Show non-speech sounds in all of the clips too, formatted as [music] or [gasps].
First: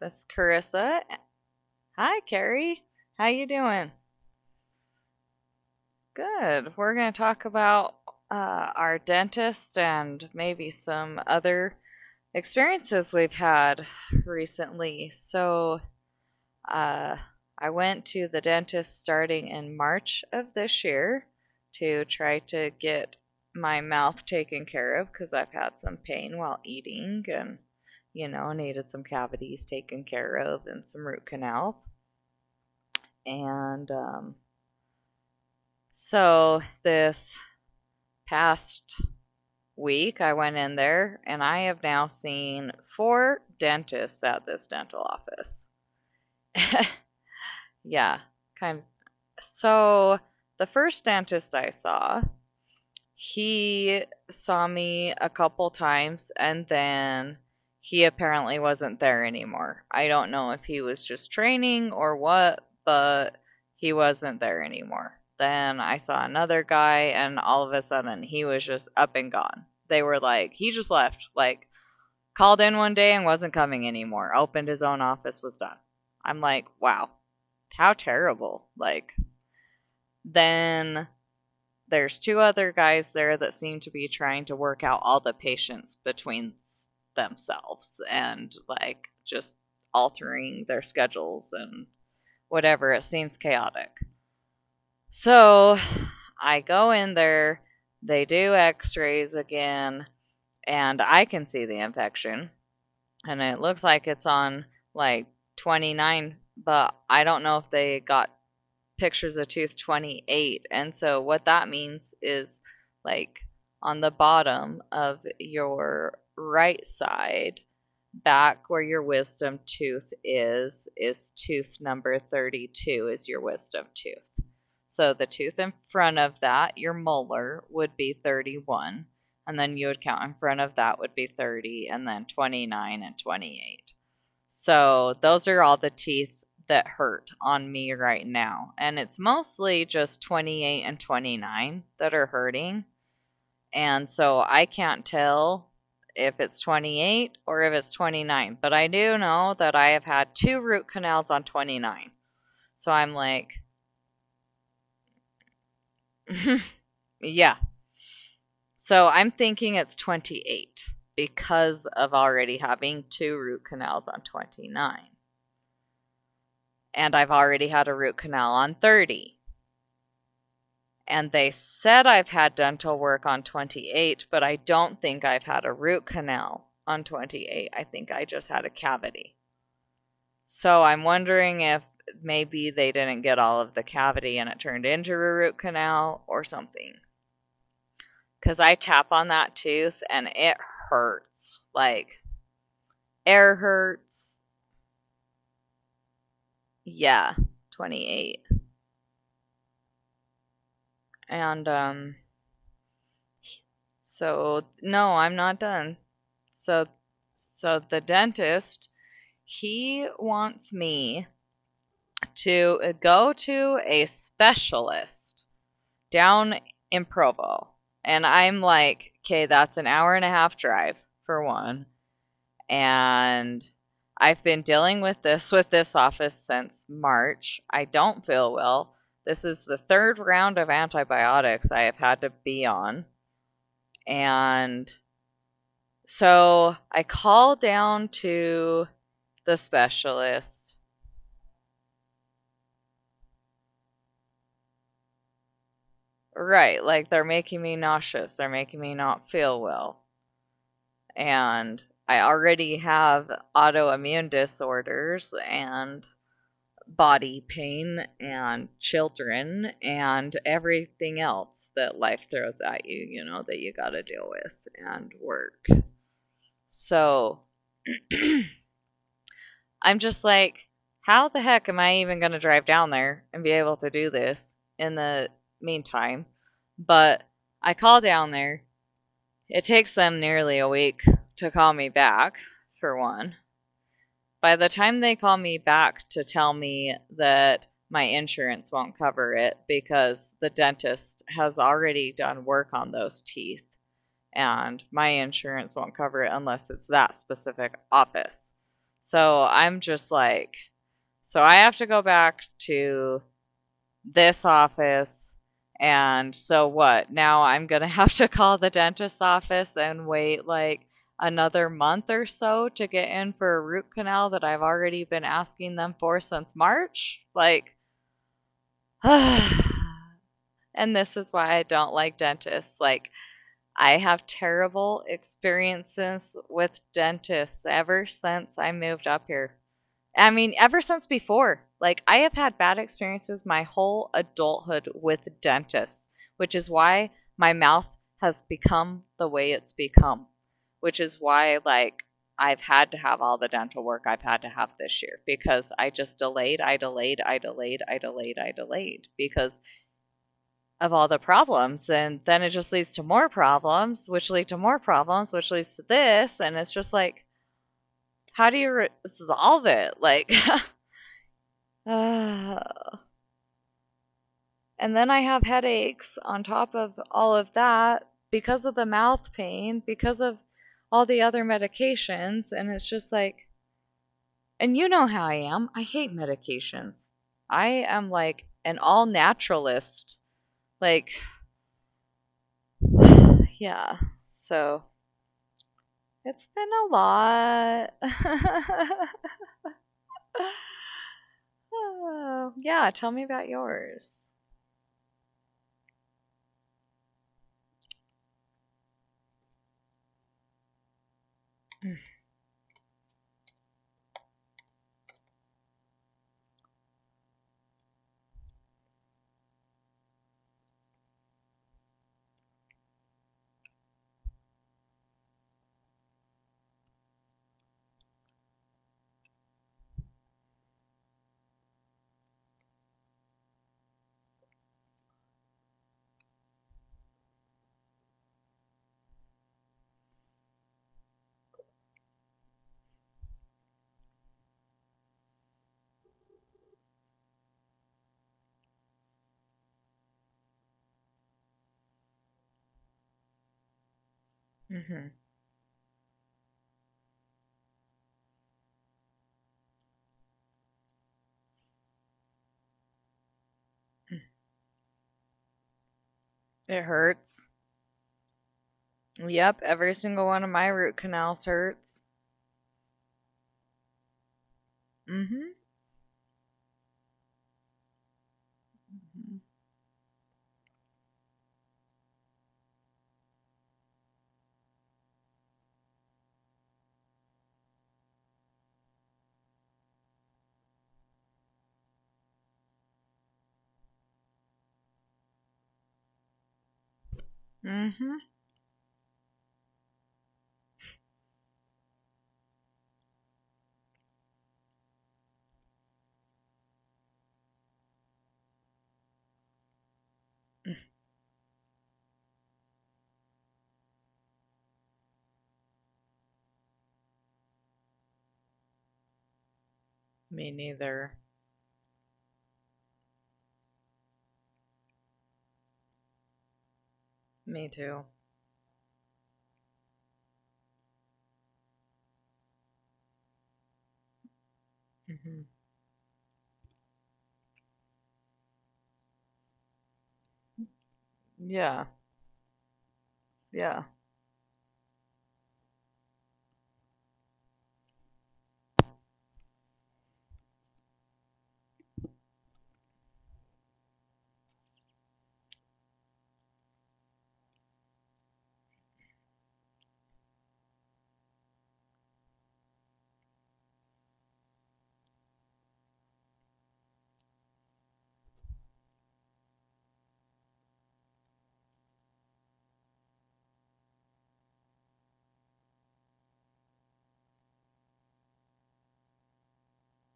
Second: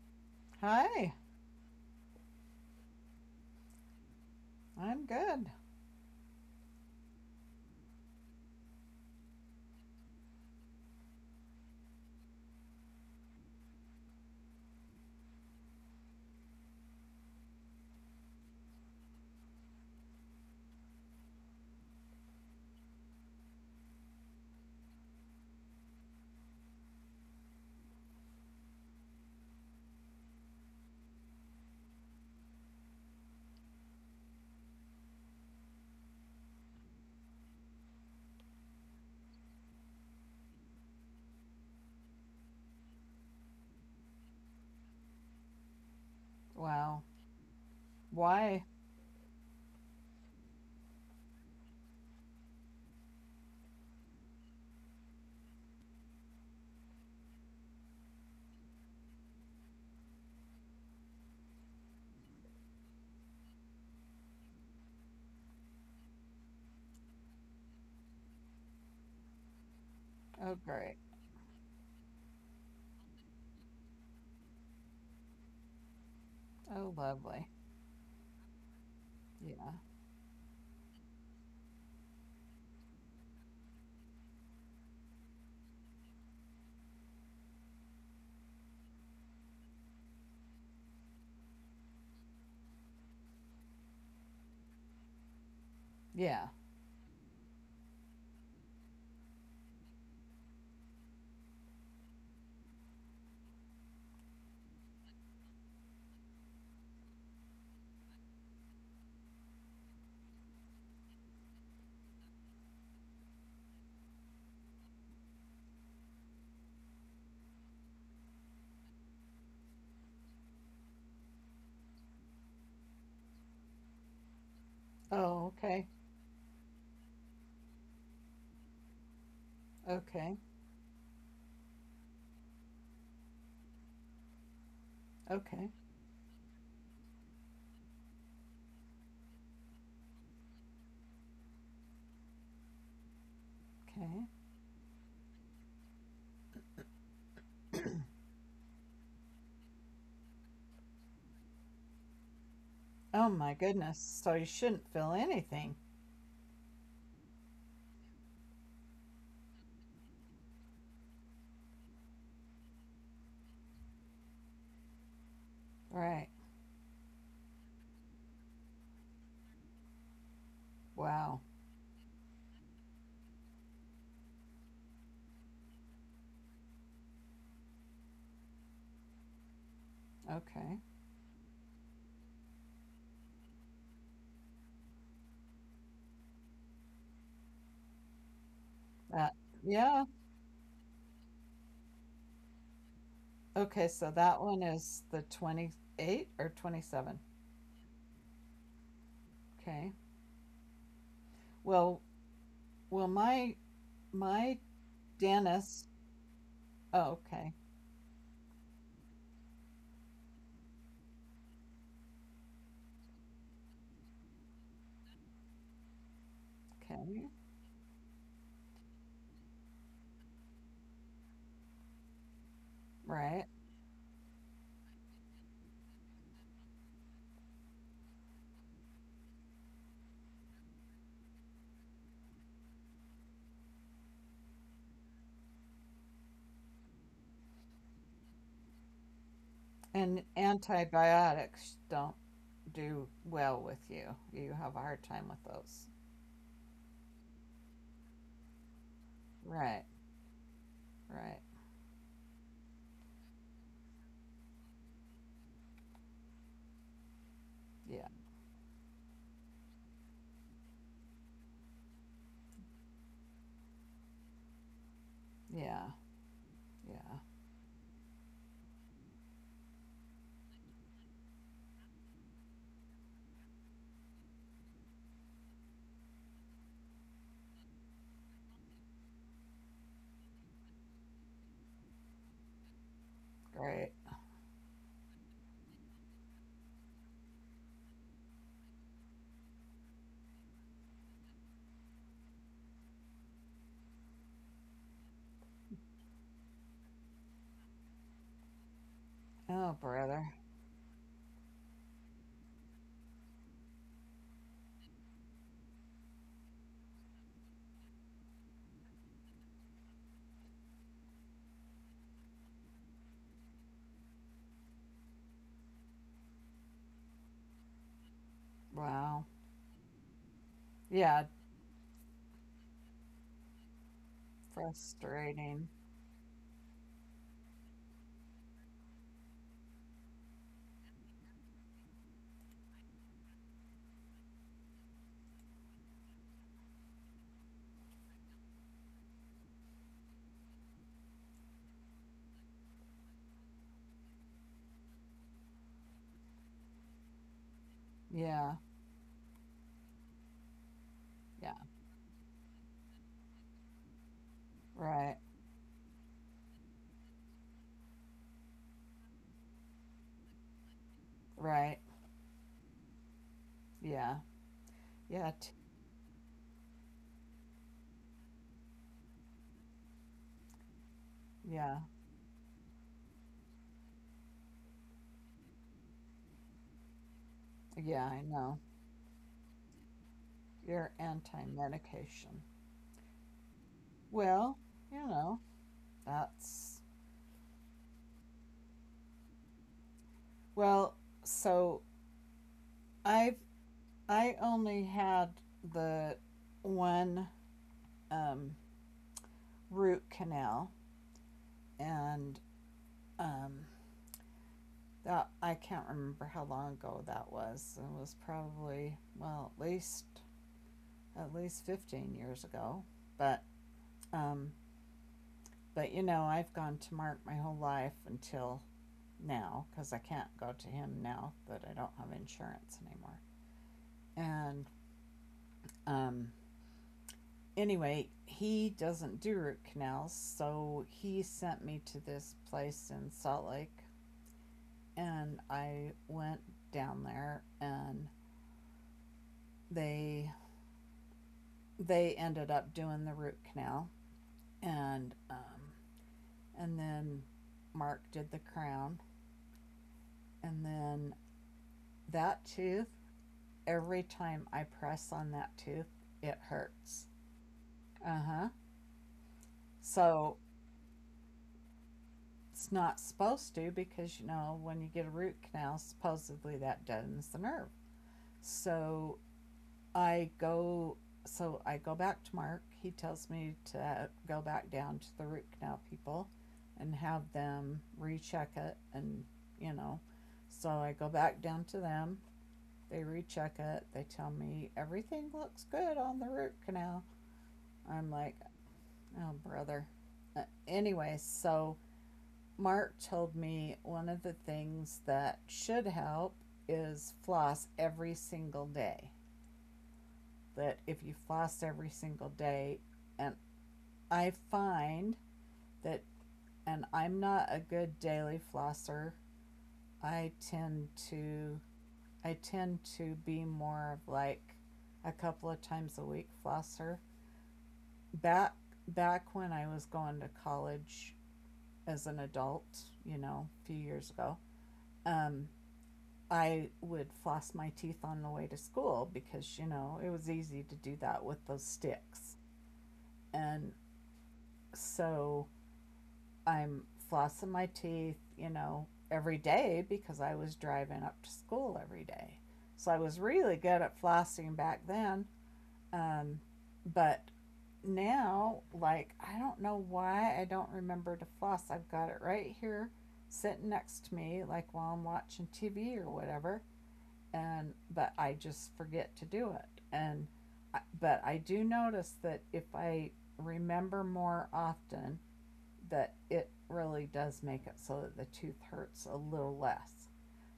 This is Carissa. Hi, Hi, Carrie. How you doing? I'm good. Good. We're going to talk about our dentist and maybe some other experiences we've had recently. So, Uh, I went to the dentist starting in March of this year to try to get my mouth taken care of because I've had some pain while eating and needed some cavities taken care of and some root canals. And so this past week, I went in there and I have now seen four dentists at this dental office. Wow. [laughs] Yeah, Why? kind of. So the first dentist I saw, he saw me a couple times and then he apparently wasn't there anymore. I don't know if he was just training or what, but he wasn't there anymore. Then I saw another guy and all of a sudden he was just up and gone. They were Oh, like, great. he just left. Like, called in 1 day and wasn't coming anymore. Opened his own office, was done. I'm Oh, like, wow, lovely. how terrible. Like, Yeah. then there's two other guys there that seem to be trying to work out all the patients between themselves and like just altering their schedules and whatever. It seems chaotic. So Yeah. I go in there, they do x rays again, and I can see the infection, and it looks like it's on like 29, but I don't know if they got pictures of tooth 28. And so what that means is, like, on the bottom of your right side, back where your wisdom tooth is tooth number 32 is your wisdom tooth. Oh, So the okay. tooth in front of that, your molar, would be 31. And then you Okay. would count in front of that would be 30, and then 29 and 28. Okay. So those are all the teeth that hurt on me right now. And it's mostly just 28 and 29 that are hurting. Okay. And so I can't tell if it's 28 or if it's 29. But I do know that I have had two root canals on 29. Oh, So my I'm like, goodness. So you shouldn't feel anything. [laughs] yeah. So I'm thinking it's 28 because of already having two root canals on 29. Right. And I've already had a root canal on 30, Wow. and they said I've had dental work on 28, but I don't think I've had a root canal on 28. I think I just had a cavity. Okay. So I'm wondering if maybe they didn't get all of the cavity and it turned into a root canal or something. Because I That, tap on that yeah. tooth and it hurts. Like, Okay. air So that one hurts. is the 28 or 27. Yeah, 28. Okay. Well, And, um, well, my, my so no, I'm dentist. not done. Oh, So, okay. so the dentist, he wants me to go to a specialist down Okay. in Provo. And I'm like, okay, that's an hour and a half drive, for one. Right. And I've been dealing with this office since March. I don't feel well. This is the third round of antibiotics I have had to be on. And so I call down to the And specialist. antibiotics don't do well with you. You have a hard time with those. Right, like they're making me nauseous, they're making me Right, not feel well. right. And I already have autoimmune disorders and Yeah, body pain and children and everything else that life throws at you, you know, that you got to deal with and yeah, work. yeah. So [clears throat] I'm just like, how the heck am I even going to drive down there and be able to do this in the meantime? But I call down there, it takes them nearly a week to call me back, for one. Great. By the time they call me back to tell me that my insurance won't cover it because the dentist has already done work on those teeth and my insurance won't cover it unless it's that specific office. Oh, So I'm brother. just like, so I have to go back to this office. And so what? Now I'm going to [laughs] have to call the dentist's office and wait like another month or so to get in for a root canal that I've already been asking them for since March. Like, Wow. [sighs] and Yeah, this is why I don't like dentists. Like, I have terrible frustrating. experiences with dentists ever since I moved up here. I mean, ever since before, like I have had bad experiences my whole adulthood with dentists, which is why my mouth has become the way it's become, which is why, like, I've had to have all the dental work I've had to have this year because I delayed, I delayed, I Yeah, delayed, I delayed because of all yeah. the problems. And then it just leads to more problems, which lead to Right, more problems, which leads to this. And it's just like, how do you solve it? Like, [sighs] right. [laughs] Uh, Yeah, and yeah, then t- I have headaches on top of all of that because of the mouth pain, because of all the yeah, other medications. And it's just like, and you know how I am. I hate medications. I yeah. I am know. like an all naturalist. You're anti Like, medication. [sighs] yeah. Well, you So know, that's. it's been a lot. [laughs] Well, so I've. Oh, yeah, tell me I about only yours. had the one um, root canal and Mm-hmm. um, that I can't remember how long ago that was. It was probably well at least 15 years ago. But um, but you know I've gone to Mark my whole life until now because I can't go to him now that I don't have insurance anymore. And um, anyway, he doesn't do root canals, so he sent me to this place in Salt Lake, and I went down there and they they ended up doing the root canal and um, Mm-hmm. and then Mark did the crown, and then that tooth, every time I press on that tooth, it hurts. It hurts. Uh-huh. Yep, So every single one of my root canals hurts. it's not supposed to, because you know when you get a root canal, Mhm. supposedly that deadens the nerve. So Mhm. I go, so I go back to Mark. He tells me to go back down to the root canal people and have them recheck it, and you know. So I go back down to them. They recheck it. They tell me everything looks good on the root canal. I'm like, Mhm. oh, brother. Anyway, so Mark told me one of the things that should help is floss every single day. That if you [laughs] floss every single day, and I find that, and I'm not a good daily flosser, I tend Me to neither. I tend to be more of like a couple of times a week flosser. Me too. Back back when I was going to college as an adult, you know, a few years ago, um, Mhm. I would floss my teeth on the way to school because, you know, it was easy to do that with those Yeah, sticks. And yeah. so I'm flossing my teeth, you know, every day because I was driving up to school every day. So I was really good at flossing back then. Um, but now, like, I don't know why I don't remember to floss. I've got it right here sitting next to me, like while I'm watching TV or whatever. And but I just forget to do it. And but I do notice that if I remember more often, that it really does make it so that the tooth hurts a little less.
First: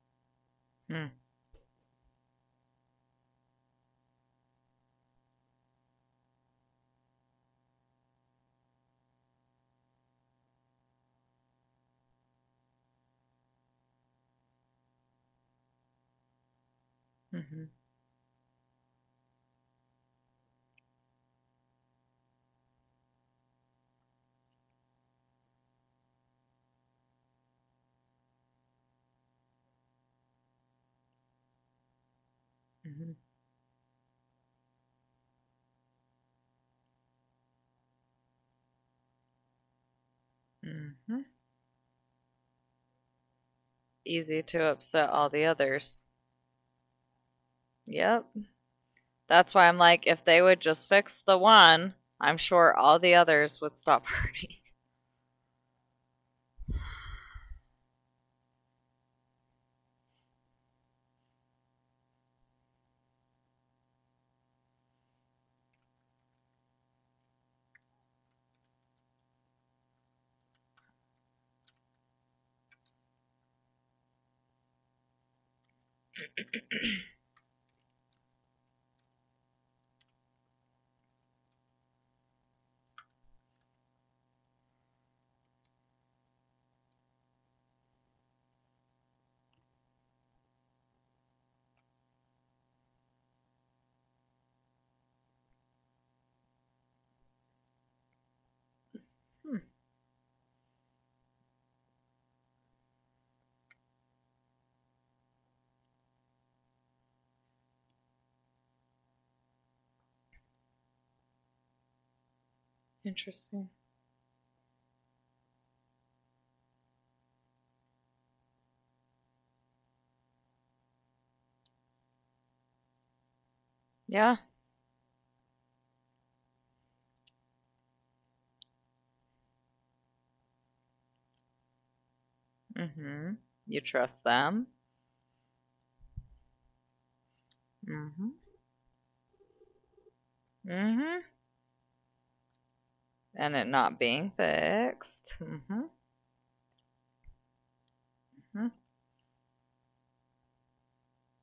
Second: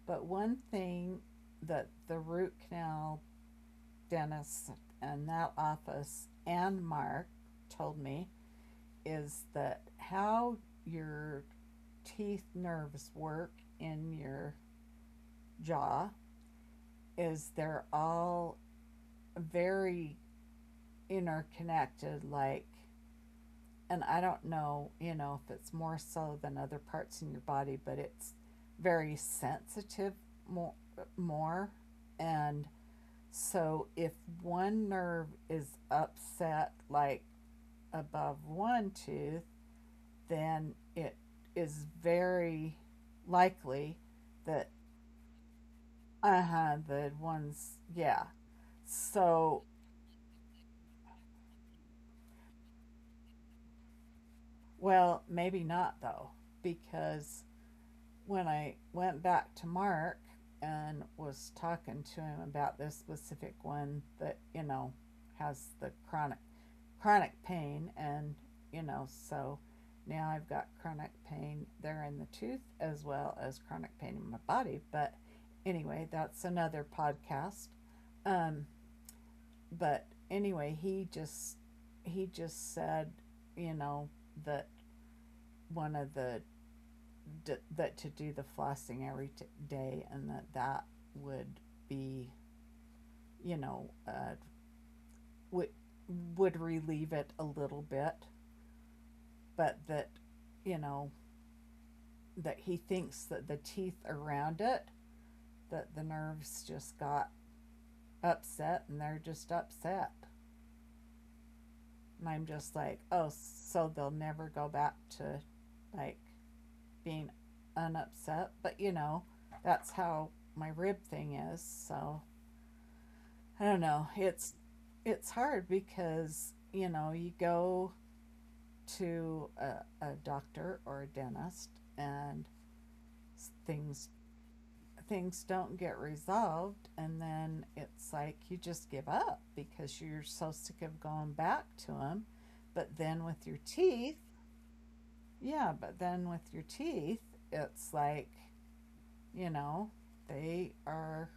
But one Mm. thing that the root canal dentist in that office and Mark told me is that how your teeth nerves work in your jaw is Mhm. they're all very interconnected, like, and I don't know, you know, if it's more so than other parts in your body, but it's very sensitive, more, more. And Mhm. so if one nerve is upset, like above one tooth, then it Mhm. is very likely Easy to that, upset all the others. uh huh, the ones, yeah. Yep. That's So, why I'm like, if they would just fix the one, I'm sure all the others would stop hurting. [laughs] well, maybe not though, because when I went back to Mark and was talking to him about this specific one that, you know, has the chronic pain and, you know, so now I've got chronic pain there in the tooth as well as chronic pain in my body, but anyway, that's another podcast. Um, but anyway, he just said, you know, that one of the that to do the flossing every day and that that would be, you know, would would relieve it a little bit, Hmm. but that, you know, that he thinks that the teeth around it, that the nerves just got upset and they're just upset. And I'm just like, oh, Interesting. so they'll never go back to like being unupset. But you know, that's how my rib thing is. So I don't know. Yeah. It's hard because you know you go to a doctor or a dentist and Mhm. You things trust them. things don't get resolved and then it's Mhm. like you just give up because you're so sick of Mhm. going back to them, but then with And your it not teeth, being fixed. yeah Mhm. but then with your teeth it's like, Mhm. you know, they are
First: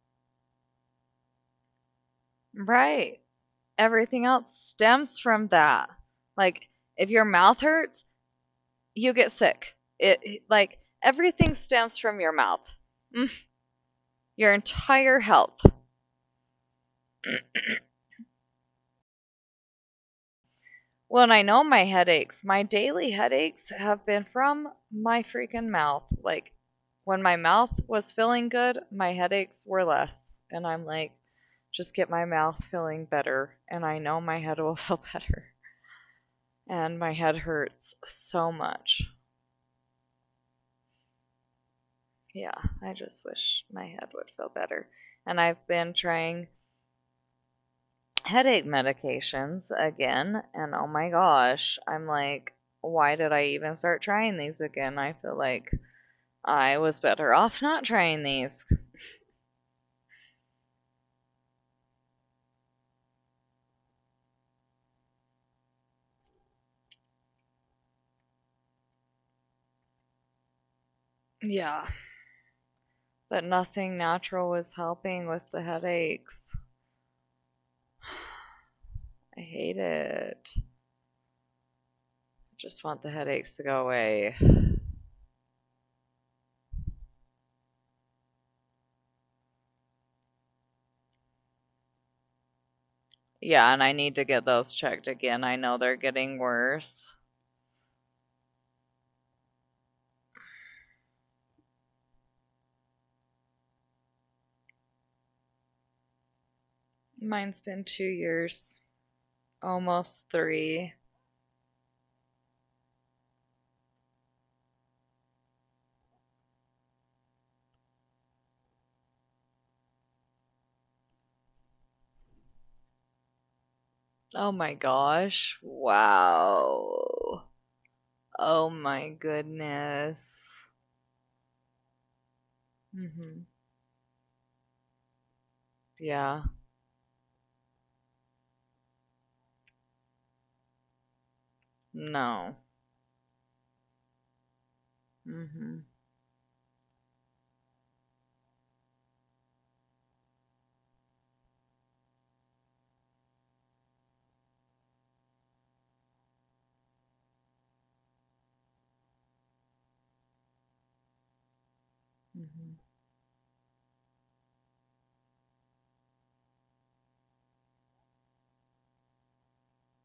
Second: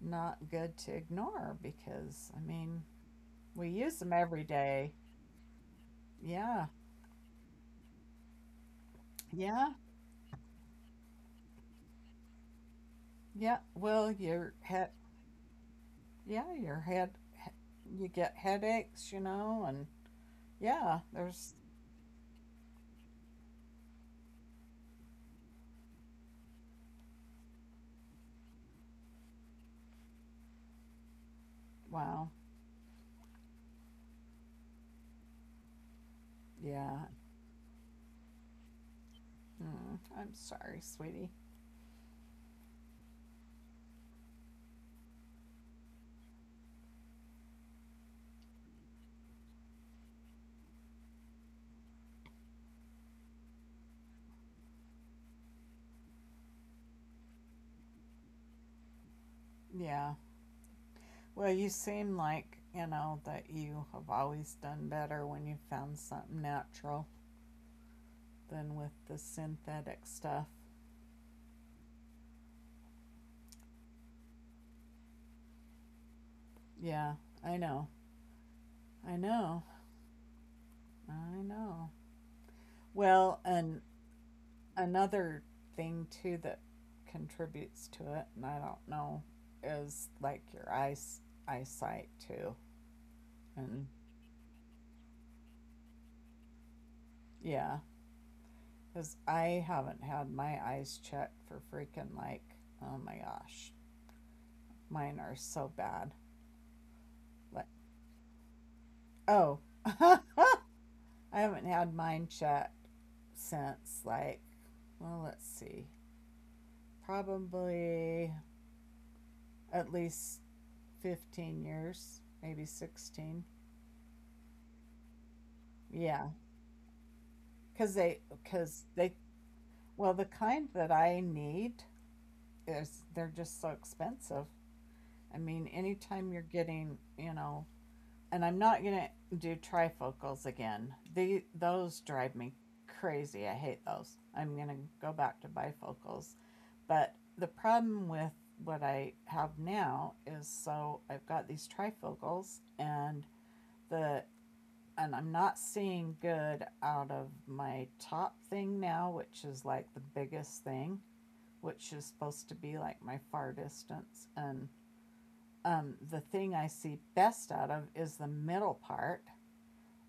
not good to ignore, because I mean Right. we use them Everything every else day. stems from that. Yeah, Like, if your mouth hurts, you get yeah, sick. It, like, everything stems from your mouth. Mm, yeah. Well, your your head, entire health. yeah, your head, you get headaches, you know, and yeah, When, I there's, know my headaches, my daily headaches have been from my freaking mouth. Like, when my mouth was feeling good, my headaches were less. And I'm like, just get my wow, mouth feeling better. And I know my head will [laughs] feel better. And yeah. my head hurts so much. Mm, I'm sorry, sweetie. Yeah, I just wish my head would feel better. And I've been trying headache medications again, and oh my gosh, I'm like, why did I even start trying these again? I feel like I was better off not trying these. Yeah. Well, you seem like, you know, that you have always done better when you found something natural than with the synthetic stuff. Yeah, but nothing natural was helping with the headaches. Yeah, I know. I I know. hate it. I know. I just want the Well, headaches to and go away. another thing too that contributes to it, and I don't know, is like your eyesight too, Yeah, and and I need to get those checked again. I know they're getting worse. yeah, because I haven't had my eyes checked for freaking like, oh my gosh, mine are so bad. Mine's Like, been 2 years. oh, [laughs] Almost I three. haven't had mine checked since like, well let's see, probably at least 15 years, maybe 16. Oh my gosh. Yeah. Wow. because they Oh because my they well the goodness. kind that I need is they're Hmm. just so expensive. I mean, anytime you're Yeah. getting you know, and I'm not gonna do trifocals again. The Those drive me No. crazy. I hate those. I'm gonna go back to Hmm. bifocals, but the problem with what I have now is so I've got these trifocals, and the and I'm not seeing good out of my top thing now, which is like the biggest thing, which is supposed to be Hmm. like my far distance. And the thing I see best out of is the middle part,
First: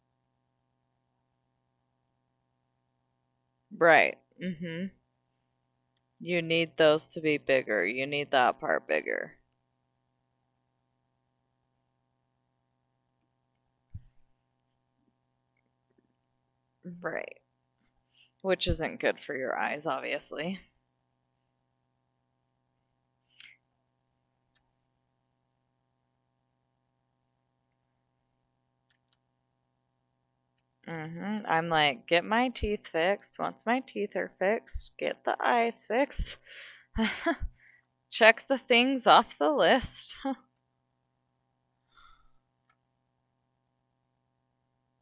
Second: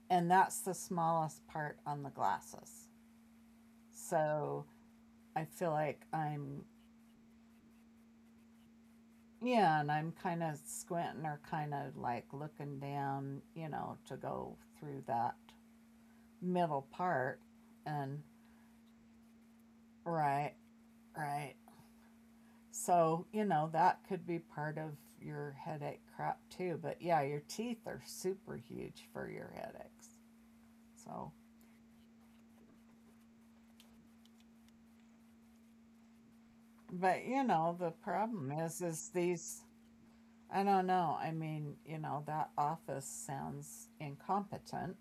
and that's the smallest part on the glasses. Right. mm So hmm I feel like You I'm, need those to be bigger. You need that part bigger. yeah, and I'm kind of squinting or kind of like looking down, you know, to go through that middle Right. part. And Which isn't good for your eyes, right, obviously. right. So, you know, that could be part of your headache crap too. But yeah, your teeth are super huge for your headaches. Mm So, hmm I'm like, get my teeth fixed. Once my teeth are fixed, get the eyes fixed. but you [laughs] know, the Check problem the things is off the these, list. I don't know. I mean, you know, that office sounds incompetent,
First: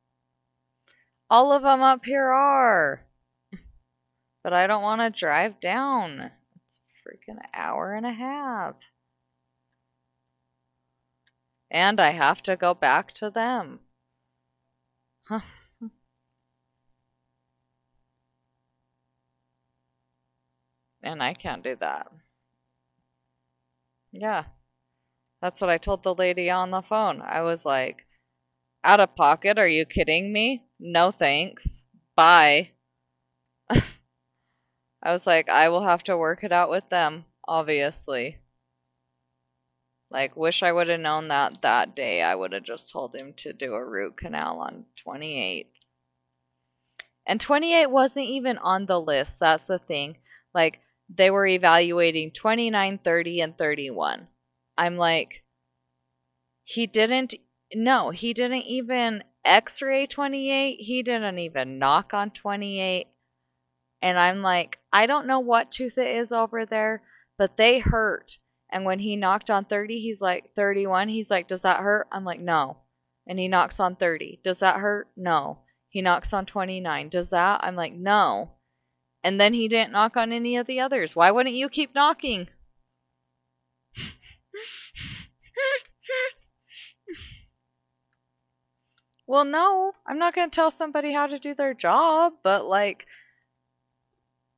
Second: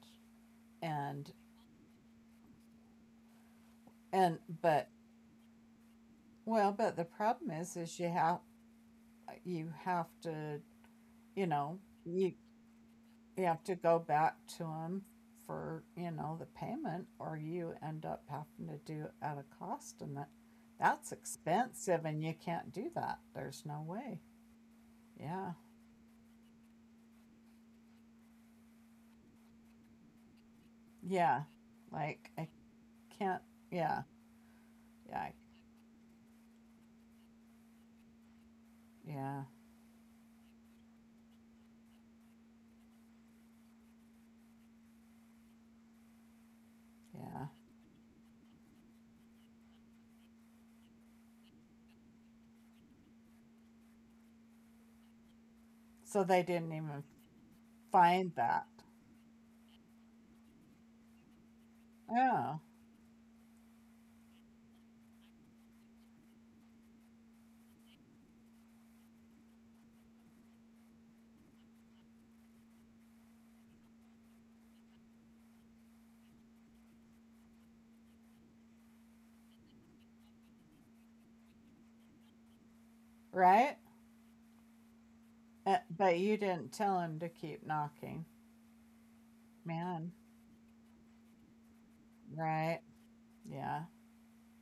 and, All of them up here are, and, but I don't but, want to drive down. well, It's but the freaking an problem hour is and a half, you have to, you know, and I you have to go back to you have to them. go back to them Huh, for you know the payment, or you end up having to do it at a cost, and that's and I can't do expensive that. and you can't do that, there's no way. Yeah, Yeah, that's what I told the lady on the phone. I was like, "Out of pocket? Are you kidding me? No yeah, thanks. like I Bye." can't. Yeah, I was yeah, like, "I will have to work it out with them, obviously." yeah, Like, wish I would have known that that day. I would have just told him to do a root canal on 28. And yeah. 28 wasn't even on the list. That's the thing. Like, they were evaluating 29, 30, and 31. I'm like, So they didn't he even didn't, no, find he didn't that. even x ray 28. He didn't even knock on Oh, 28. And I'm like, I don't know what tooth it is over there, but they hurt. And when he knocked on 30, he's like, 31. He's like, does that hurt? I'm like, no. And he knocks on 30. Does that hurt? No. He knocks on 29. Does that? I'm like, no. And then he didn't knock on any of the others. Why wouldn't you keep knocking? right. [laughs] But you didn't tell him to keep knocking, Well, no, man. I'm not going to tell somebody how to do their job, but Right, like yeah,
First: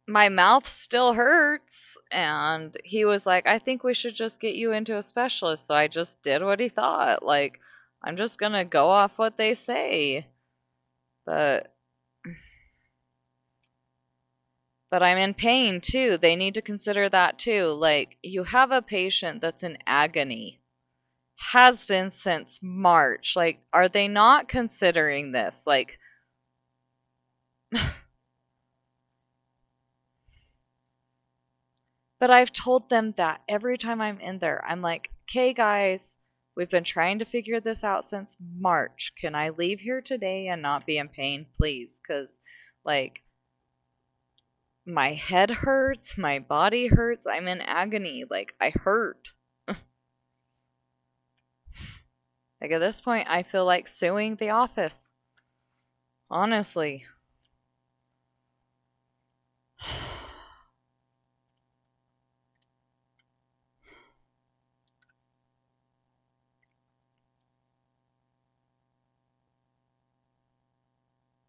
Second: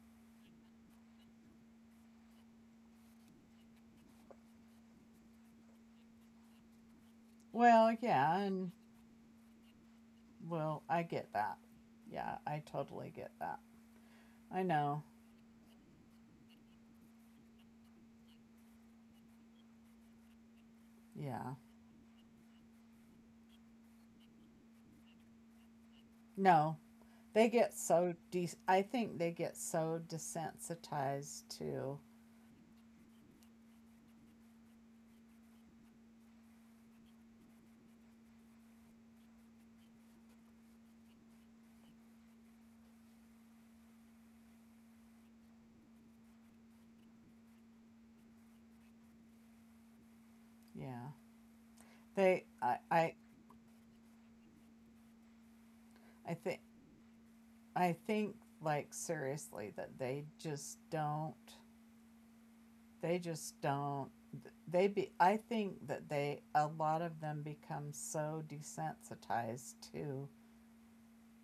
my mouth still hurts. And he was like, I think we should just get you into a specialist. So I just did what he thought. Like, well I'm just yeah, going to and go off what they say. well, I get that. But Yeah, I totally get that. I but know. I'm in pain too. They need to consider that too. Like, you have a patient that's in agony, Yeah. has been since March. Like, are they not considering this? Like, No, they get I think they get so desensitized to, but I've told them that every time I'm in there, I'm like, okay, guys, we've been trying to figure this out since March. Can I leave here today and not be in pain, please? Because, like, my head hurts, my body hurts, I'm in agony. Like, I hurt. yeah. They Like, at this point, I feel like suing the office, I think, honestly, I think, like, seriously, that they [sighs] just don't, they be I think that they, a lot of them become so desensitized to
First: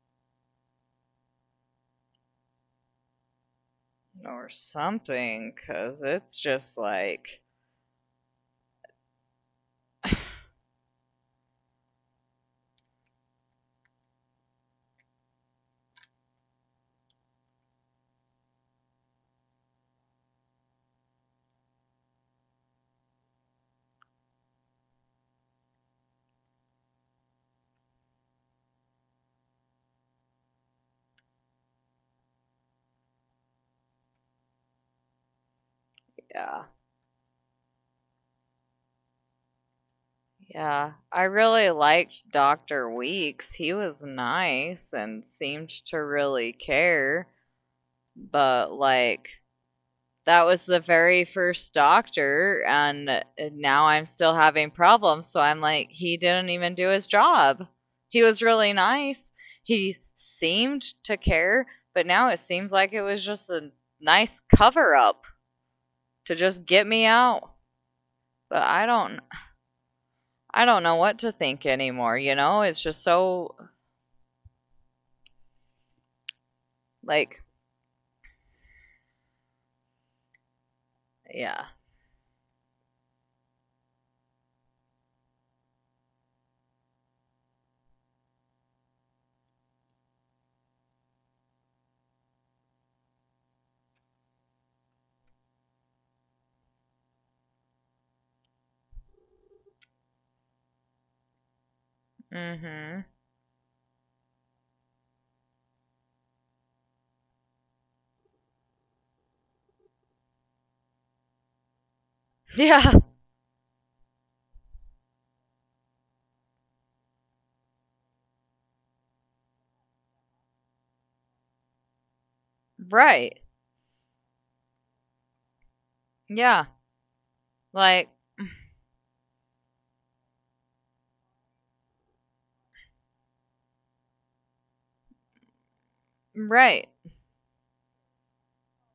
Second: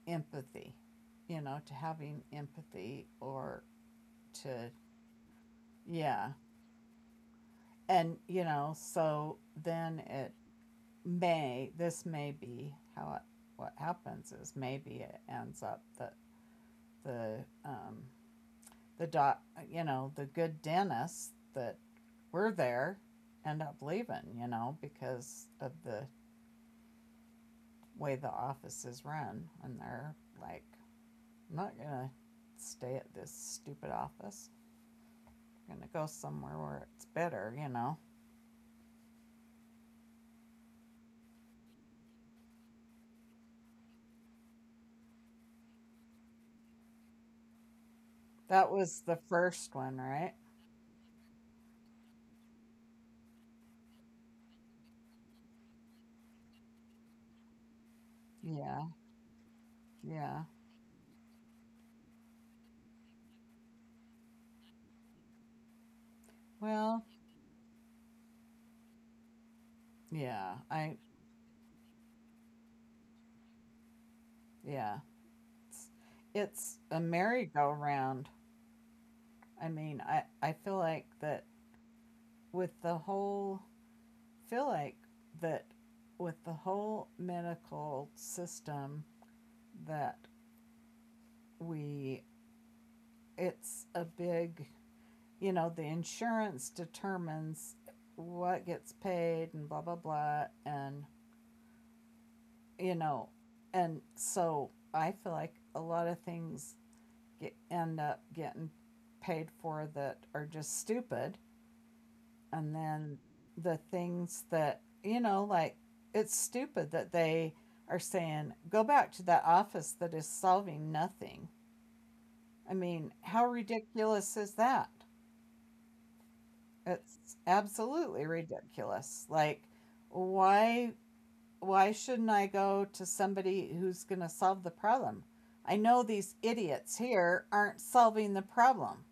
empathy, you know, to having empathy or or to, something, because yeah. it's just like, And, you know, so then it may, this may be how it, what happens is maybe it ends up that the, um, the you know, the good dentists that were there end up leaving, you know, because of the way the office is run. And they're like, I'm not going to stay at this stupid office. I'm going to go somewhere yeah. where it's better, you know. Yeah, I really liked Dr. Weeks. He was nice and seemed to really care, That but was the like first one, right? that was the very first doctor and now I'm still having problems, so I'm like he didn't even do his job. He was really Yeah. nice. He Yeah. seemed to care, but now it seems like it was just a nice cover up to just Well, get me out. But I don't yeah. I I, don't know what to think anymore, you know? It's just so. yeah. It's it's a Like, merry-go-round. I mean, I feel like that yeah. with the whole, feel like that medical system, that we, it's a big, you know, the insurance determines what gets paid and blah blah blah and you know, Mm-hmm. and so I feel like a lot of things get, end up getting paid for that are just stupid. And [laughs] then Yeah. the things that, you know, like it's stupid that they are saying, go back to that office that is solving nothing. I mean, how Right. ridiculous is that? Yeah. It's absolutely Like, ridiculous. Like, why why shouldn't I go to somebody who's going to solve the problem? I know these idiots right. here aren't solving the problem.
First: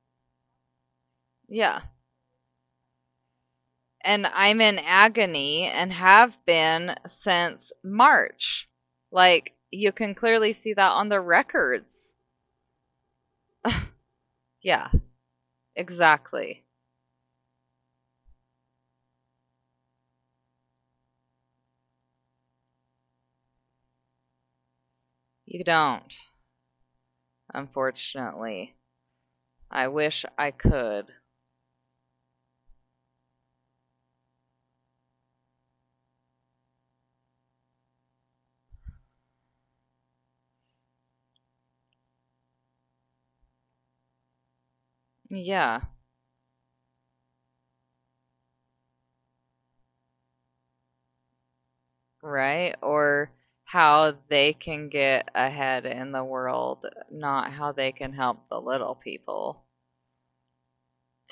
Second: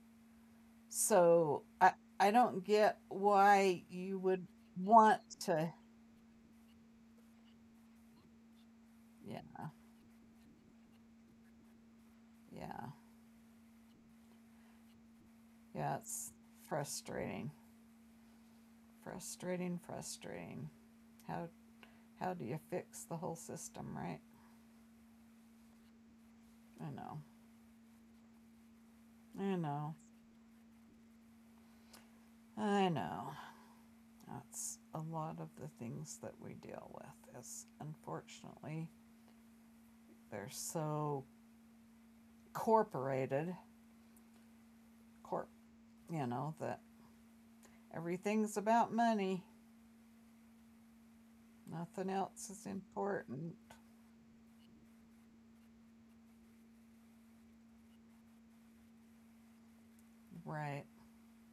So Yeah. I don't get why you And would I'm in want agony to. and have been since March. Like, Yeah, you can clearly see that on the records. yeah, Yeah, yeah. It's exactly. frustrating, frustrating, frustrating. How how do you fix the whole system, right? You don't, I know, unfortunately. I I know, wish I could. I know. That's a lot of the things that we deal with. Is unfortunately they're so corporated, corp. Yeah, You know that everything's about money. Nothing else is right? Or important. how they can get ahead in the world, not how they can help the little people. Right.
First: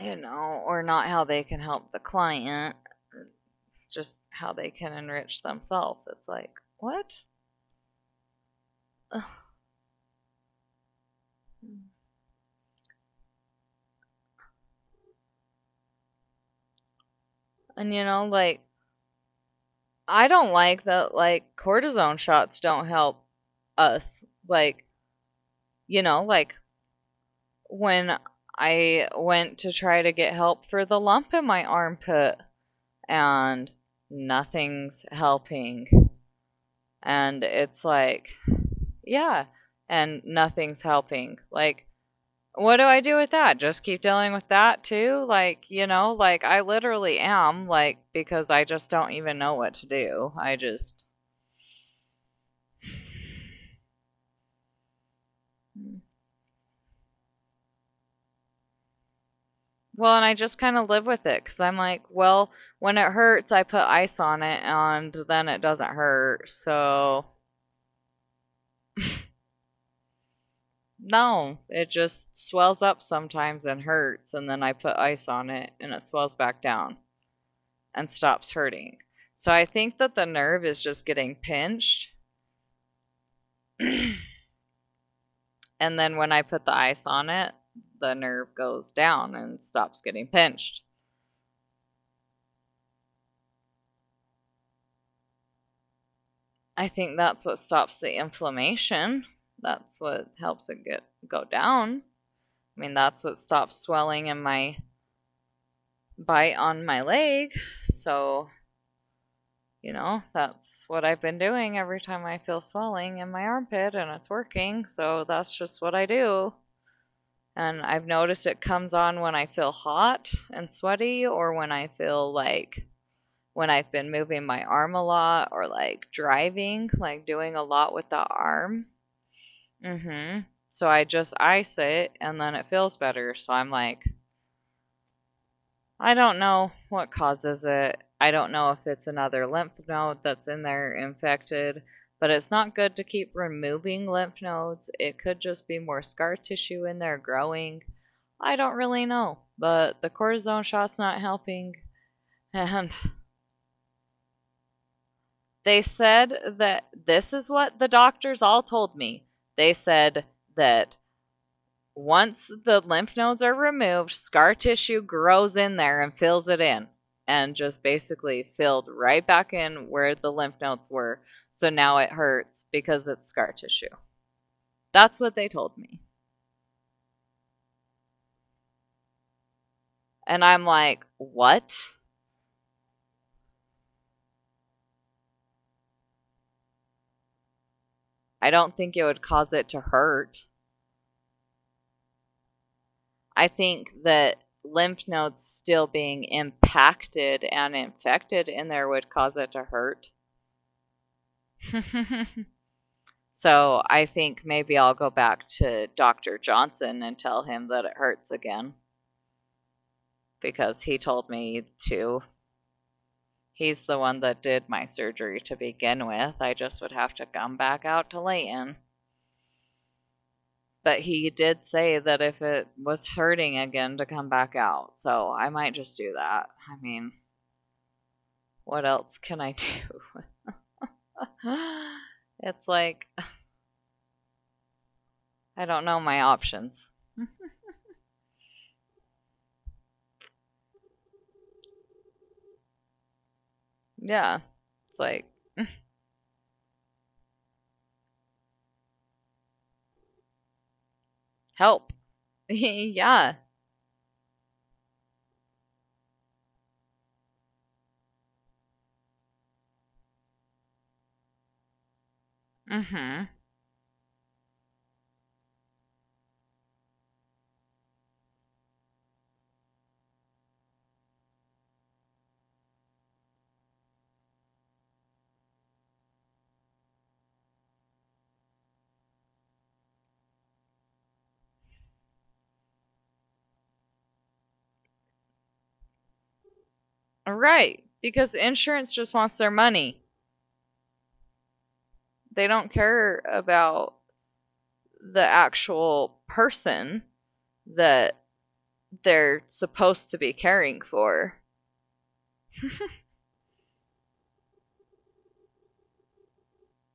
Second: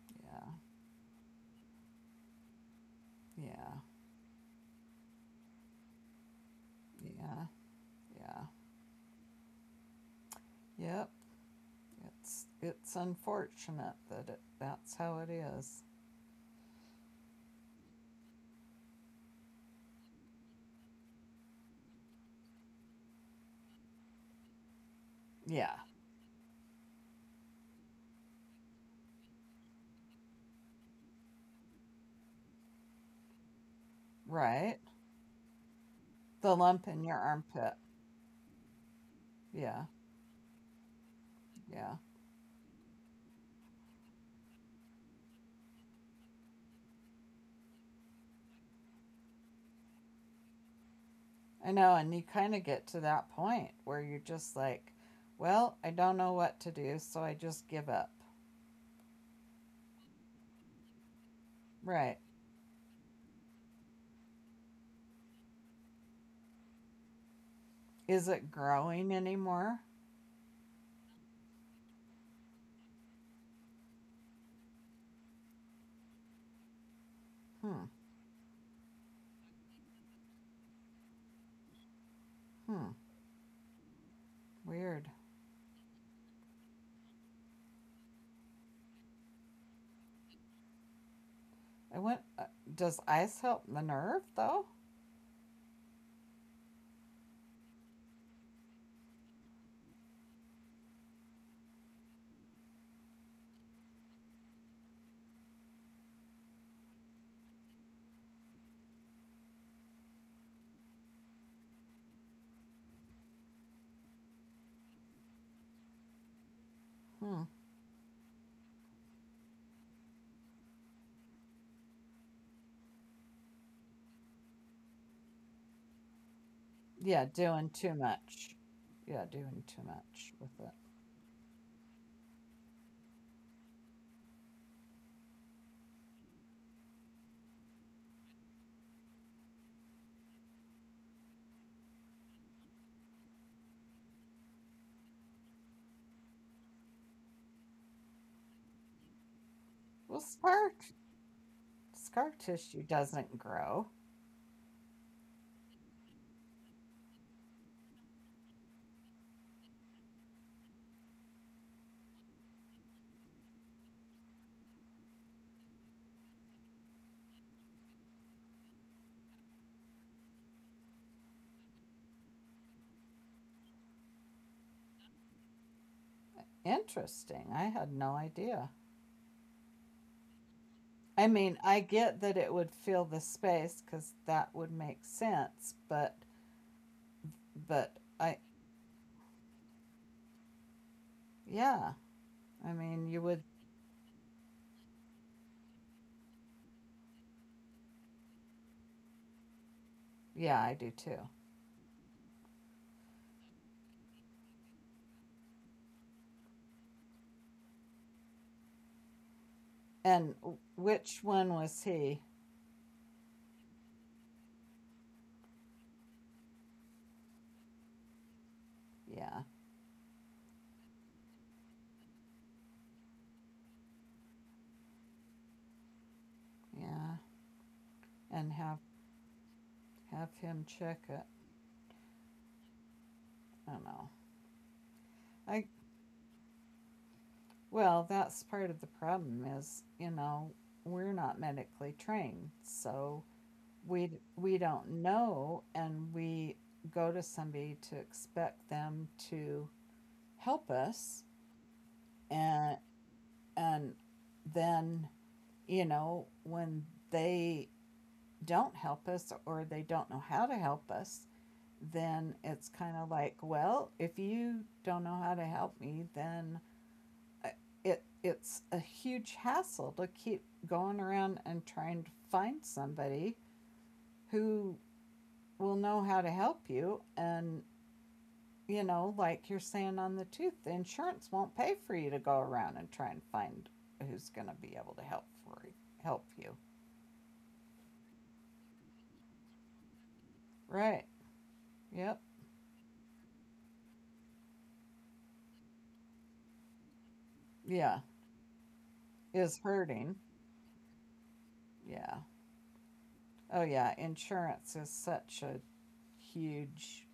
Yeah. Or not how they can help the client, Yeah. just how they can enrich themselves. It's like, what? Yeah. Yeah. Ugh. Yep. It's unfortunate that it, that's how it is. And like I don't like that like cortisone shots don't help us. Like, Yeah. Like when I went to try to get help for the lump in my armpit and nothing's Right. helping. The lump in And your it's armpit. like, yeah, Yeah. and nothing's helping. Like, Yeah. what do I do with that? Just keep dealing with that too? Like, like I literally am, like, because I just don't even know what to do. I just, I know, and you kind of get to that point where you're just like, well, I don't know what to do, so I just give up. well, and I just kind of live with it because I'm like, Right. well, when it hurts, I put ice on it and then it doesn't hurt. So, Is it growing anymore? no, it just swells up sometimes and hurts. And then I put ice on it and it swells back down and Hmm. stops hurting. So I think that the nerve is just getting pinched. Hmm. [clears throat] Weird. And then when I put the ice on it, the nerve goes down and stops getting pinched. I went Does ice help the nerve though? I think that's what stops the inflammation. That's what helps it get go down. I mean, that's what stops swelling in my bite on my leg. So, that's what I've been doing every time I feel swelling in my armpit and it's working. So, that's just what I do. Hmm. And I've noticed it comes on when I feel hot and sweaty or when I feel like when I've been moving my arm a lot or like driving, like Yeah, doing a doing lot too with the much. arm. Yeah, doing too Hmm. much with it. So I just ice it and then it feels better. So I'm like, I don't know what causes it. I don't know if it's another lymph node that's in there infected, but it's not good to keep removing lymph nodes. It could just be more scar tissue in there growing. I don't really know, but the Well, cortisone scar shot's not helping. scar [laughs] And tissue doesn't grow. they said that this is what the doctors all told me. They said that once the lymph nodes are removed, scar tissue grows in there and fills it in and just basically filled right back in where the lymph nodes were. So now it hurts because it's scar tissue. That's what they told me. Interesting. I had no idea. And I'm like, I what? mean, I get that it would fill the space because that would make sense, but I I don't think it would cause it to hurt. yeah. I mean, I you would think that lymph nodes still being impacted and infected in there would cause it to hurt. yeah, I do too. [laughs] So I think maybe I'll go back to Dr. Johnson and tell him that it hurts again And because he told which me one was to. he? He's the one that did my surgery to begin with. I just would have to come back out to Layton. Yeah, But he did say that if it was hurting again to come back out. So I might just do that. I mean, yeah. what And else have can I [laughs] do? have him check it. [gasps] It's like I don't know. I don't know I my options. Well, that's part of the problem is, you know, we're not medically trained. So Yeah. we It's we like don't know, and we go to somebody to expect them to help us, help. [laughs] and Yeah. and then, you know, when they don't help us or they don't know how to help us, then it's kind of Mhm. like, well, if you don't know how to help me, then uh, it's a huge hassle to keep going around and trying to find somebody who will know how to help you, and you know, like you're saying, on the tooth the insurance won't pay for you to go around and try and find who's going to be able to help you. Right, because insurance just wants their money. Right. Yep. They don't care about the actual person Yeah. that Is they're hurting. supposed to be caring for. Yeah. [laughs] Oh yeah, insurance is such a huge,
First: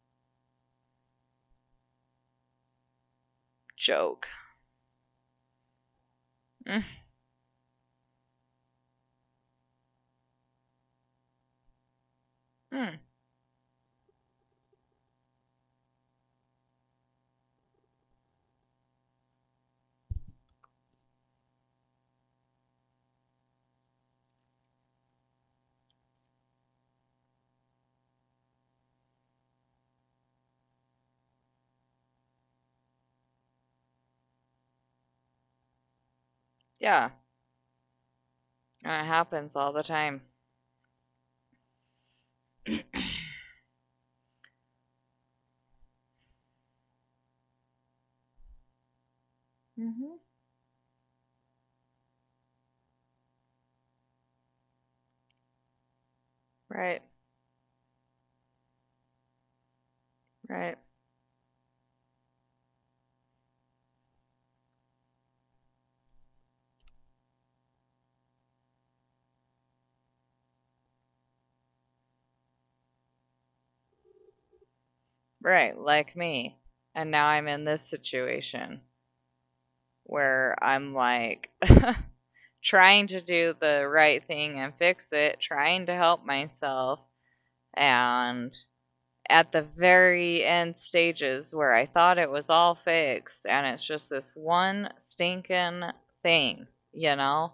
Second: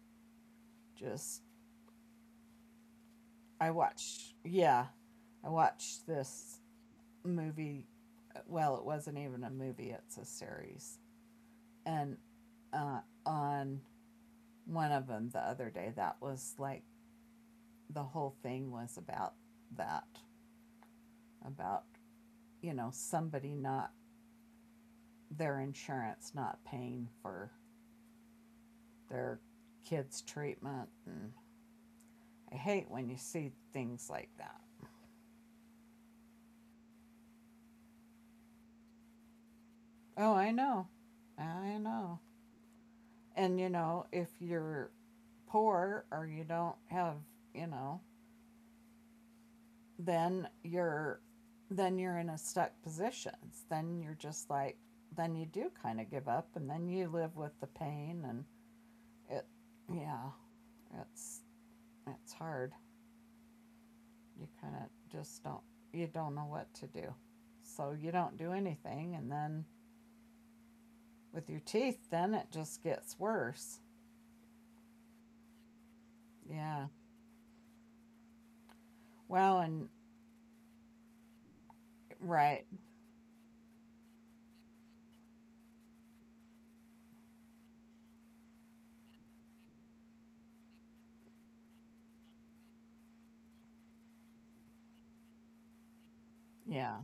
just, I Joke. watch yeah. I watched this movie. Well, it wasn't even a movie; it's a series. And Mhm. uh, on one of them the other day, that was like the whole thing was about that, about, you know, somebody not, their insurance not paying for their kids' treatment. And I hate when you see things like that. Yeah, it happens all the time. Oh, I know, I know. [clears throat] And you know, if you're poor or you don't have, you know, Mhm. then you're in a stuck position. Then you're just like, then you do kind of give up Right, and then you live with the pain. And it yeah, right, it's it's hard. You kind of just don't, you don't know what to do. So you don't do anything, and then with your teeth then it just gets worse. right, like me. And now Yeah. I'm in this situation, Well, and where I'm like [laughs] trying right. to do the right thing and fix it, trying to help myself. And at the very end stages where I thought it was all fixed, and it's just this one stinking thing, you Yeah. know,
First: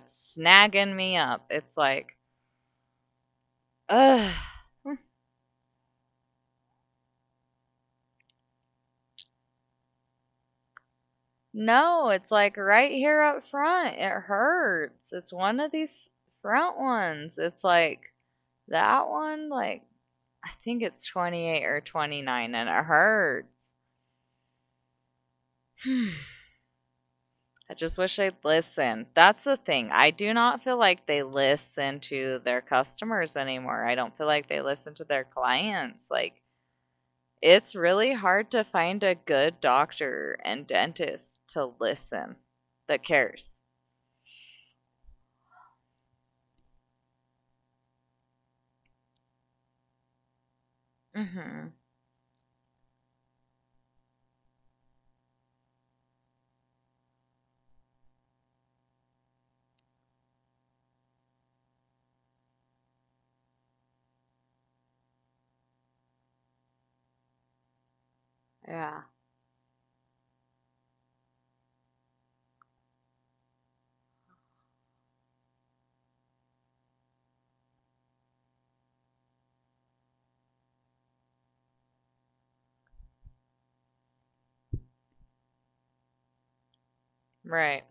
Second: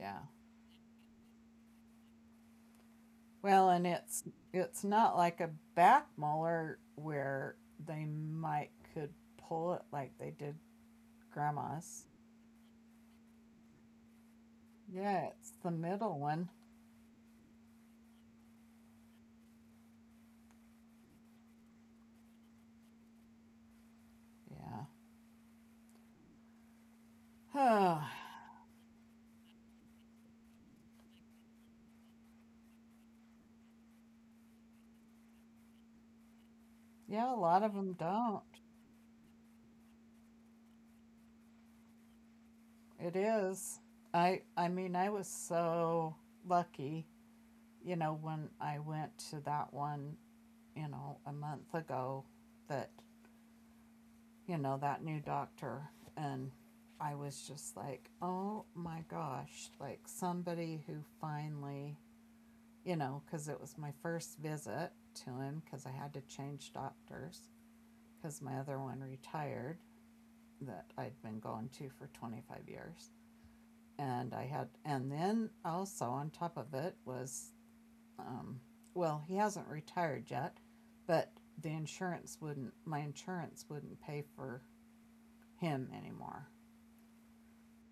Yeah. snagging me up. It's like, Well, and it's ugh. it's not like a back molar where they might could pull it like they did grandma's. No, it's like right here up front. It hurts. Yeah, It's it's one the of these middle one. front ones. It's like that one, like I think it's 28 or 29 and it hurts. Yeah. [sighs] [sighs] I Oh, just wish they'd listen. That's the thing. I do not feel like they listen to their customers anymore. I don't feel like they listen to their clients. Like, yeah, a lot of it's them really don't. hard to find a good doctor and dentist to listen that It cares. is. I mean, I was so lucky, you know, when I went to that one, you know, a Mm-hmm. month ago, that, you know, that new doctor. And I was just like, oh my gosh, like somebody who finally, you know, because it was my first visit to him, because I had to change doctors because my other one Yeah. retired, that I'd been going to for 25 years. And I had, and then also on top of it was, um, well, he hasn't retired yet, but the insurance wouldn't, my insurance wouldn't pay for him anymore. Right.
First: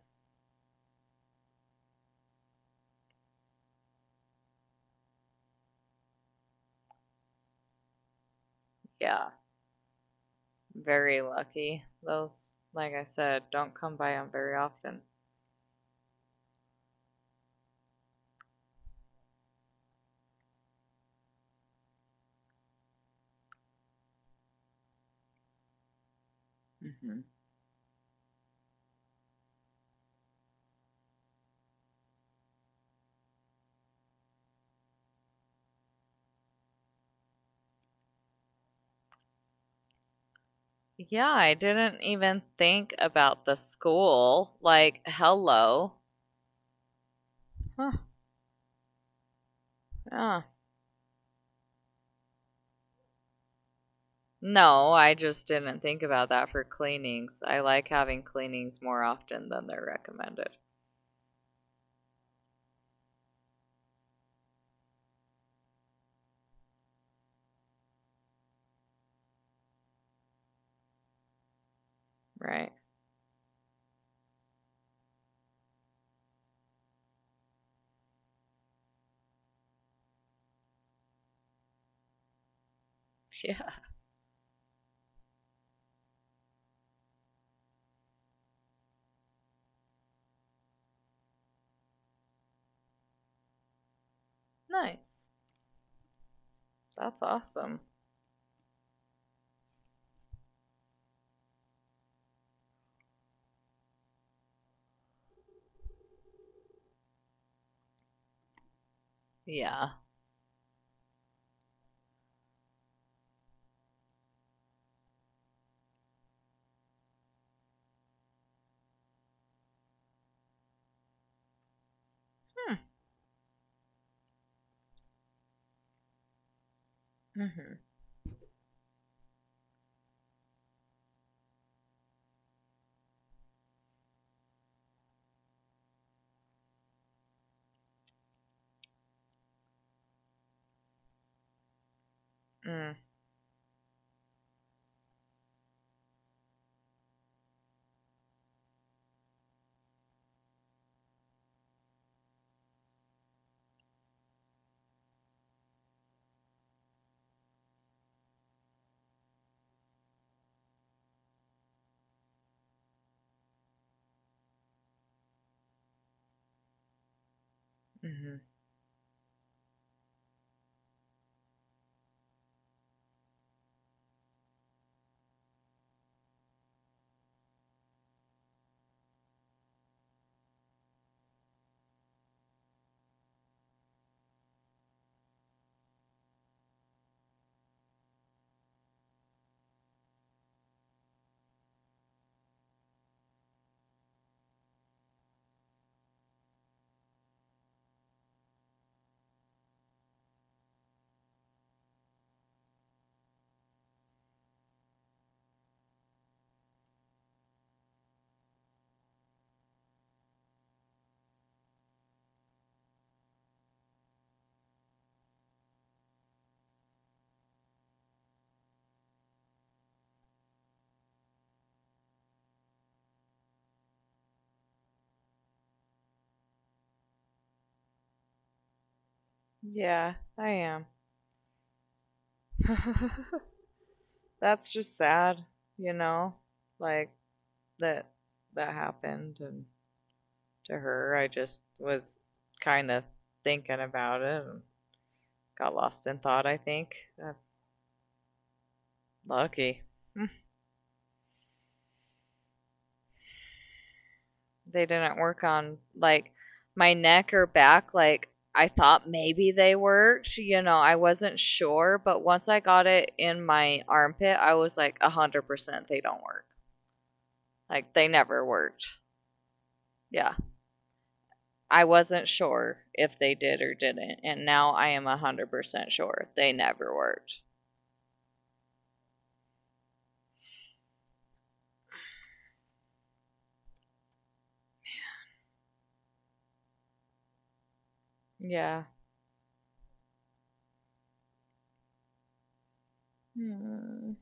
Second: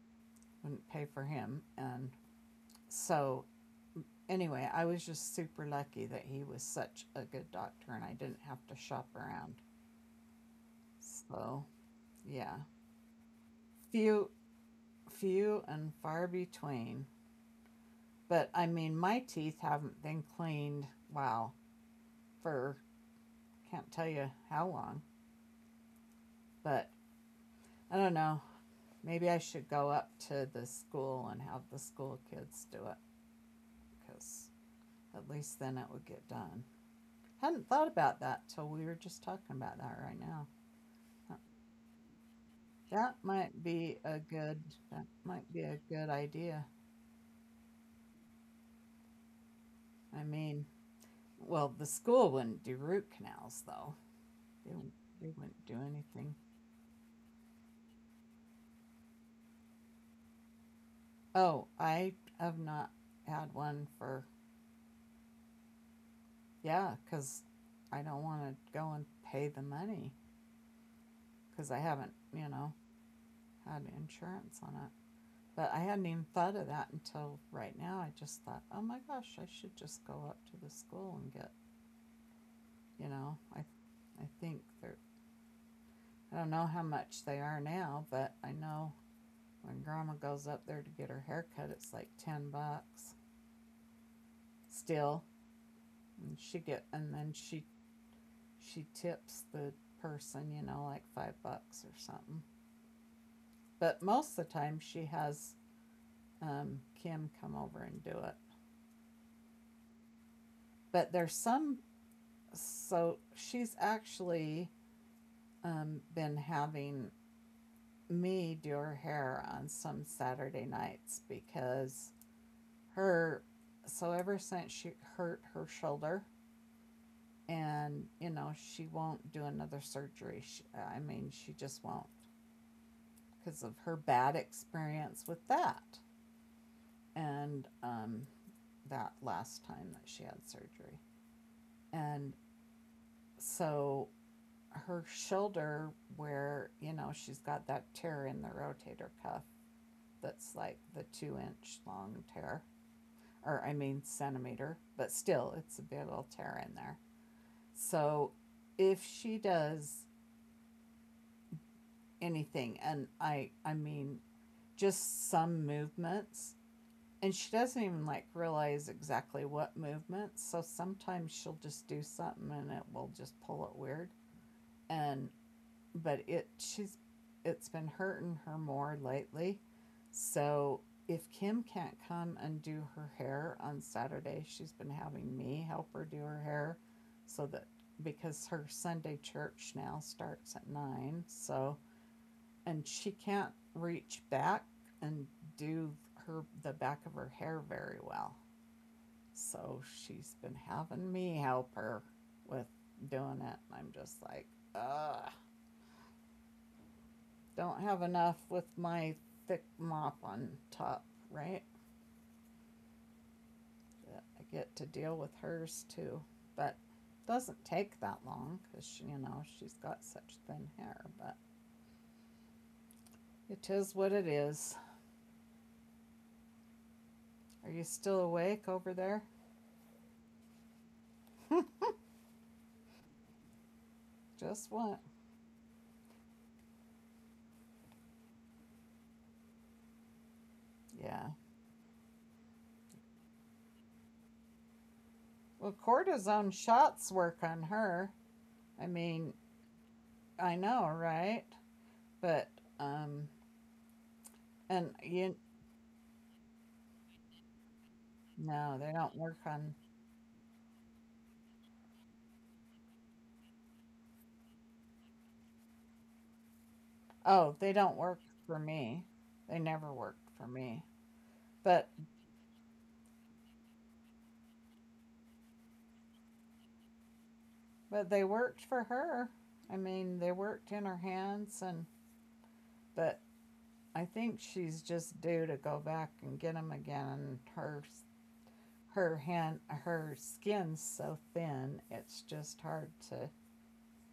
Wouldn't pay for him. And so, anyway, I was just super lucky that he was such a good doctor and I didn't have to shop Yeah. around. Very So, lucky. Those, yeah, like I said, don't come by them few, very often. few and far between. But I mean, my teeth haven't been cleaned, wow, for, can't tell you how long. But Mm-hmm. I don't know. Maybe I should go up to the school and have the school kids do it, because at least then it would get done. Hadn't thought about that till we were just talking about that right now. Yeah, That- I didn't even think about might the be a school. good Like, that might be a hello. good idea. Huh, I yeah. mean, well, the school wouldn't do root canals though. They wouldn't, No, I they just wouldn't do didn't think about anything. that for cleanings. I like having cleanings more often than they're recommended, Oh, I have not had one for, yeah, cuz I don't want to go and pay the money, cuz I haven't, you right? know, [laughs] had insurance on it. But I hadn't even thought of that until right now. I just thought, oh my gosh, I should just go up to the school and get, you know, Yeah. I think they're, I don't know how much they are now, but I know when grandma goes up there to get her hair cut, it's like 10 bucks Nice. still. And she get, and That's then awesome. she tips the person, you know, like 5 bucks or something. But most of the time she has Kim come over and do it. Yeah. But there's some, so she's actually been having me do her hair on some Saturday nights, because Hmm. her, so ever since she hurt her shoulder, Mm-hmm. and you know she won't do another surgery, she, I mean she just won't, because of her bad experience with that, and that last time that she had surgery, and Mm, so her shoulder, where you know she's got that tear in the rotator cuff, that's like the 2-inch long tear, or I mean centimeter, but still it's a big old tear in there. So if she does anything, and I mean just some movements, and she doesn't even like hmm. realize exactly what movements, so sometimes she'll just do something and it will just pull it weird, and but it she's, it's been hurting her more lately. So if Kim can't come and do her hair on Saturday, she's been having me help her do her hair, so that, because her Sunday church now starts at 9, so, and she can't reach back and do her, the back of her hair, very well. So she's been having me help her with doing it, and I'm just like, "Uh, don't have enough with my thick mop on top, right? I get to deal with hers too." But it doesn't take that long because, you know, she's got such thin hair. But it is what it is. Are you still awake over there? Yeah, I am. [laughs] Just That's what? just sad, you know? Like that that happened and to her. Yeah. I just was kind of thinking about it and Well, got lost in thought, cortisone I think. shots Uh, work on her. I mean, Lucky. Hmm. I know, right? But, um, They and didn't you, work on like my neck or back like I no, they thought don't work maybe they on. worked, I wasn't sure, but once I got it in my armpit, I was like 100% they don't work. Oh, they Like don't they work never for worked. me. They never Yeah. worked for me. I But wasn't sure if they did or didn't, and now I am 100% sure they never worked. They worked for her. I mean, they worked in her hands, and but I think she's just due to go back and get them again. And her Yeah. her hand her skin's so thin, it's just hard to Hmm.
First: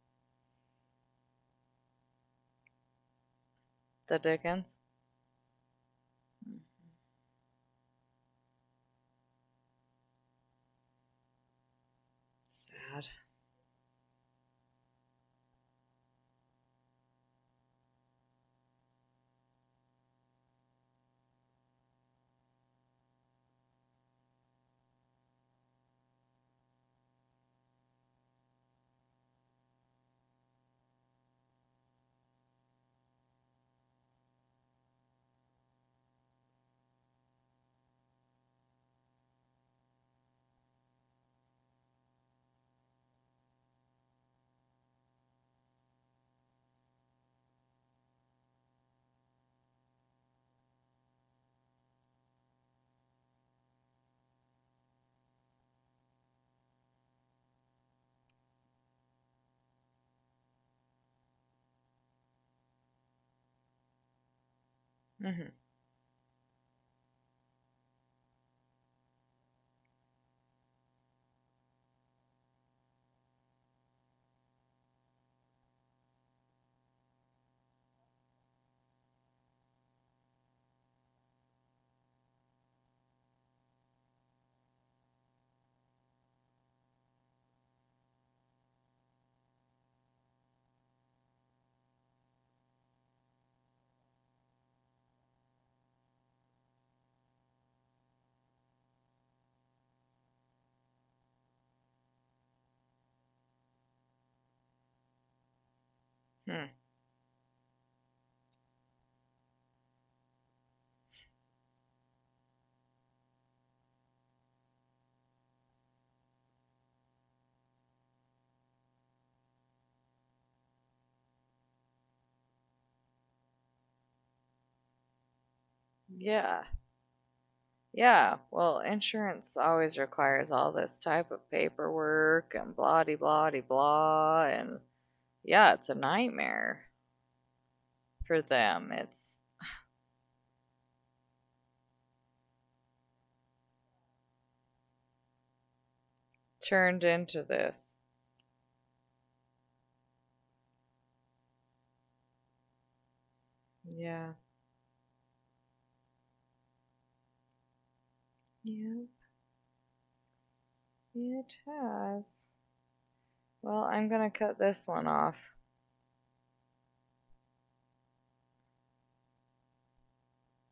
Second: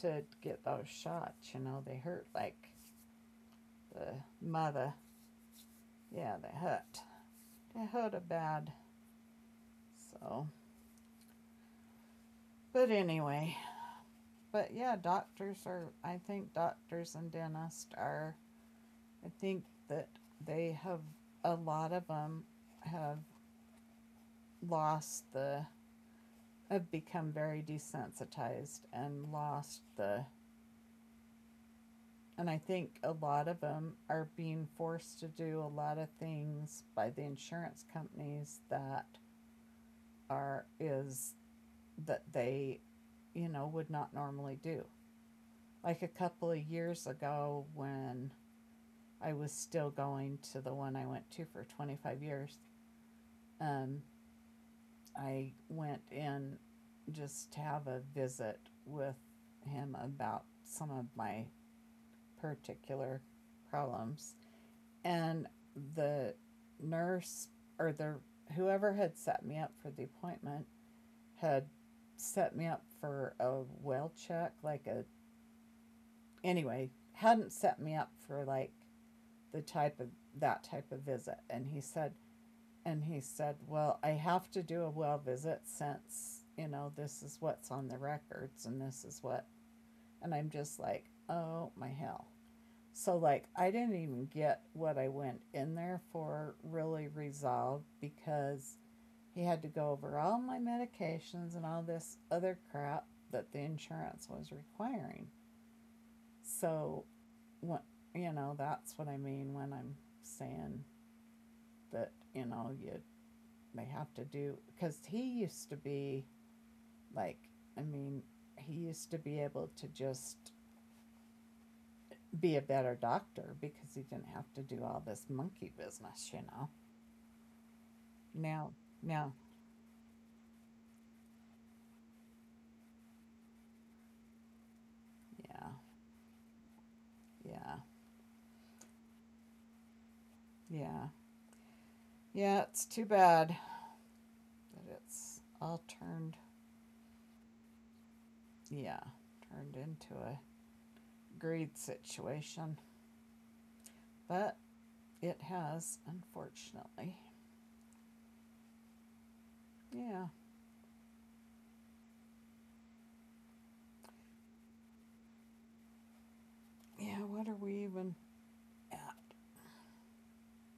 to get those shots, you know, they hurt like The the dickens? mother. Yeah, they hurt. They hurt a bad. So, but Sad. anyway, but yeah, doctors are, I think doctors and dentists are, I think that they have, a lot of them have lost the, have become very desensitized and lost the, and I think a lot of them are being forced to do a lot of things by the insurance companies that are, is, that they, you know, would not normally do. Like a couple of years ago when I was still going to the one I went to for 25 years. Um, I went in just to have a visit with him about some of my particular problems. And Mm-hmm. the nurse or the whoever had set me up for the appointment had set me up for a well check, like a, anyway, hadn't set me up for like the type of, that type of visit. And he said, well, I have to do a well visit since, you know, this is what's on the records and this is what. And I'm just like, oh my hell. So, like, I didn't even get what I went in there for really resolved, because he had to go over all my medications and all this other crap that the insurance was requiring. Hmm. So, what, you know, that's what I mean when I'm saying that, you know, you may have to do, because he used to be like, I mean he used to be able to just be a better doctor because he didn't have to do all this monkey business, you know. Yeah. Yeah. now Well, now insurance always requires all this type of paperwork and blah de blah de blah. And yeah. yeah, it's a nightmare Yeah. for them. It's Yeah. Yeah. It's too bad that it's all turned, turned into this. yeah, turned into a greed situation, Yeah. but it has, unfortunately. Yeah, Yeah. yeah, it has. Well, I'm going to cut this one off Yeah, what are we even at?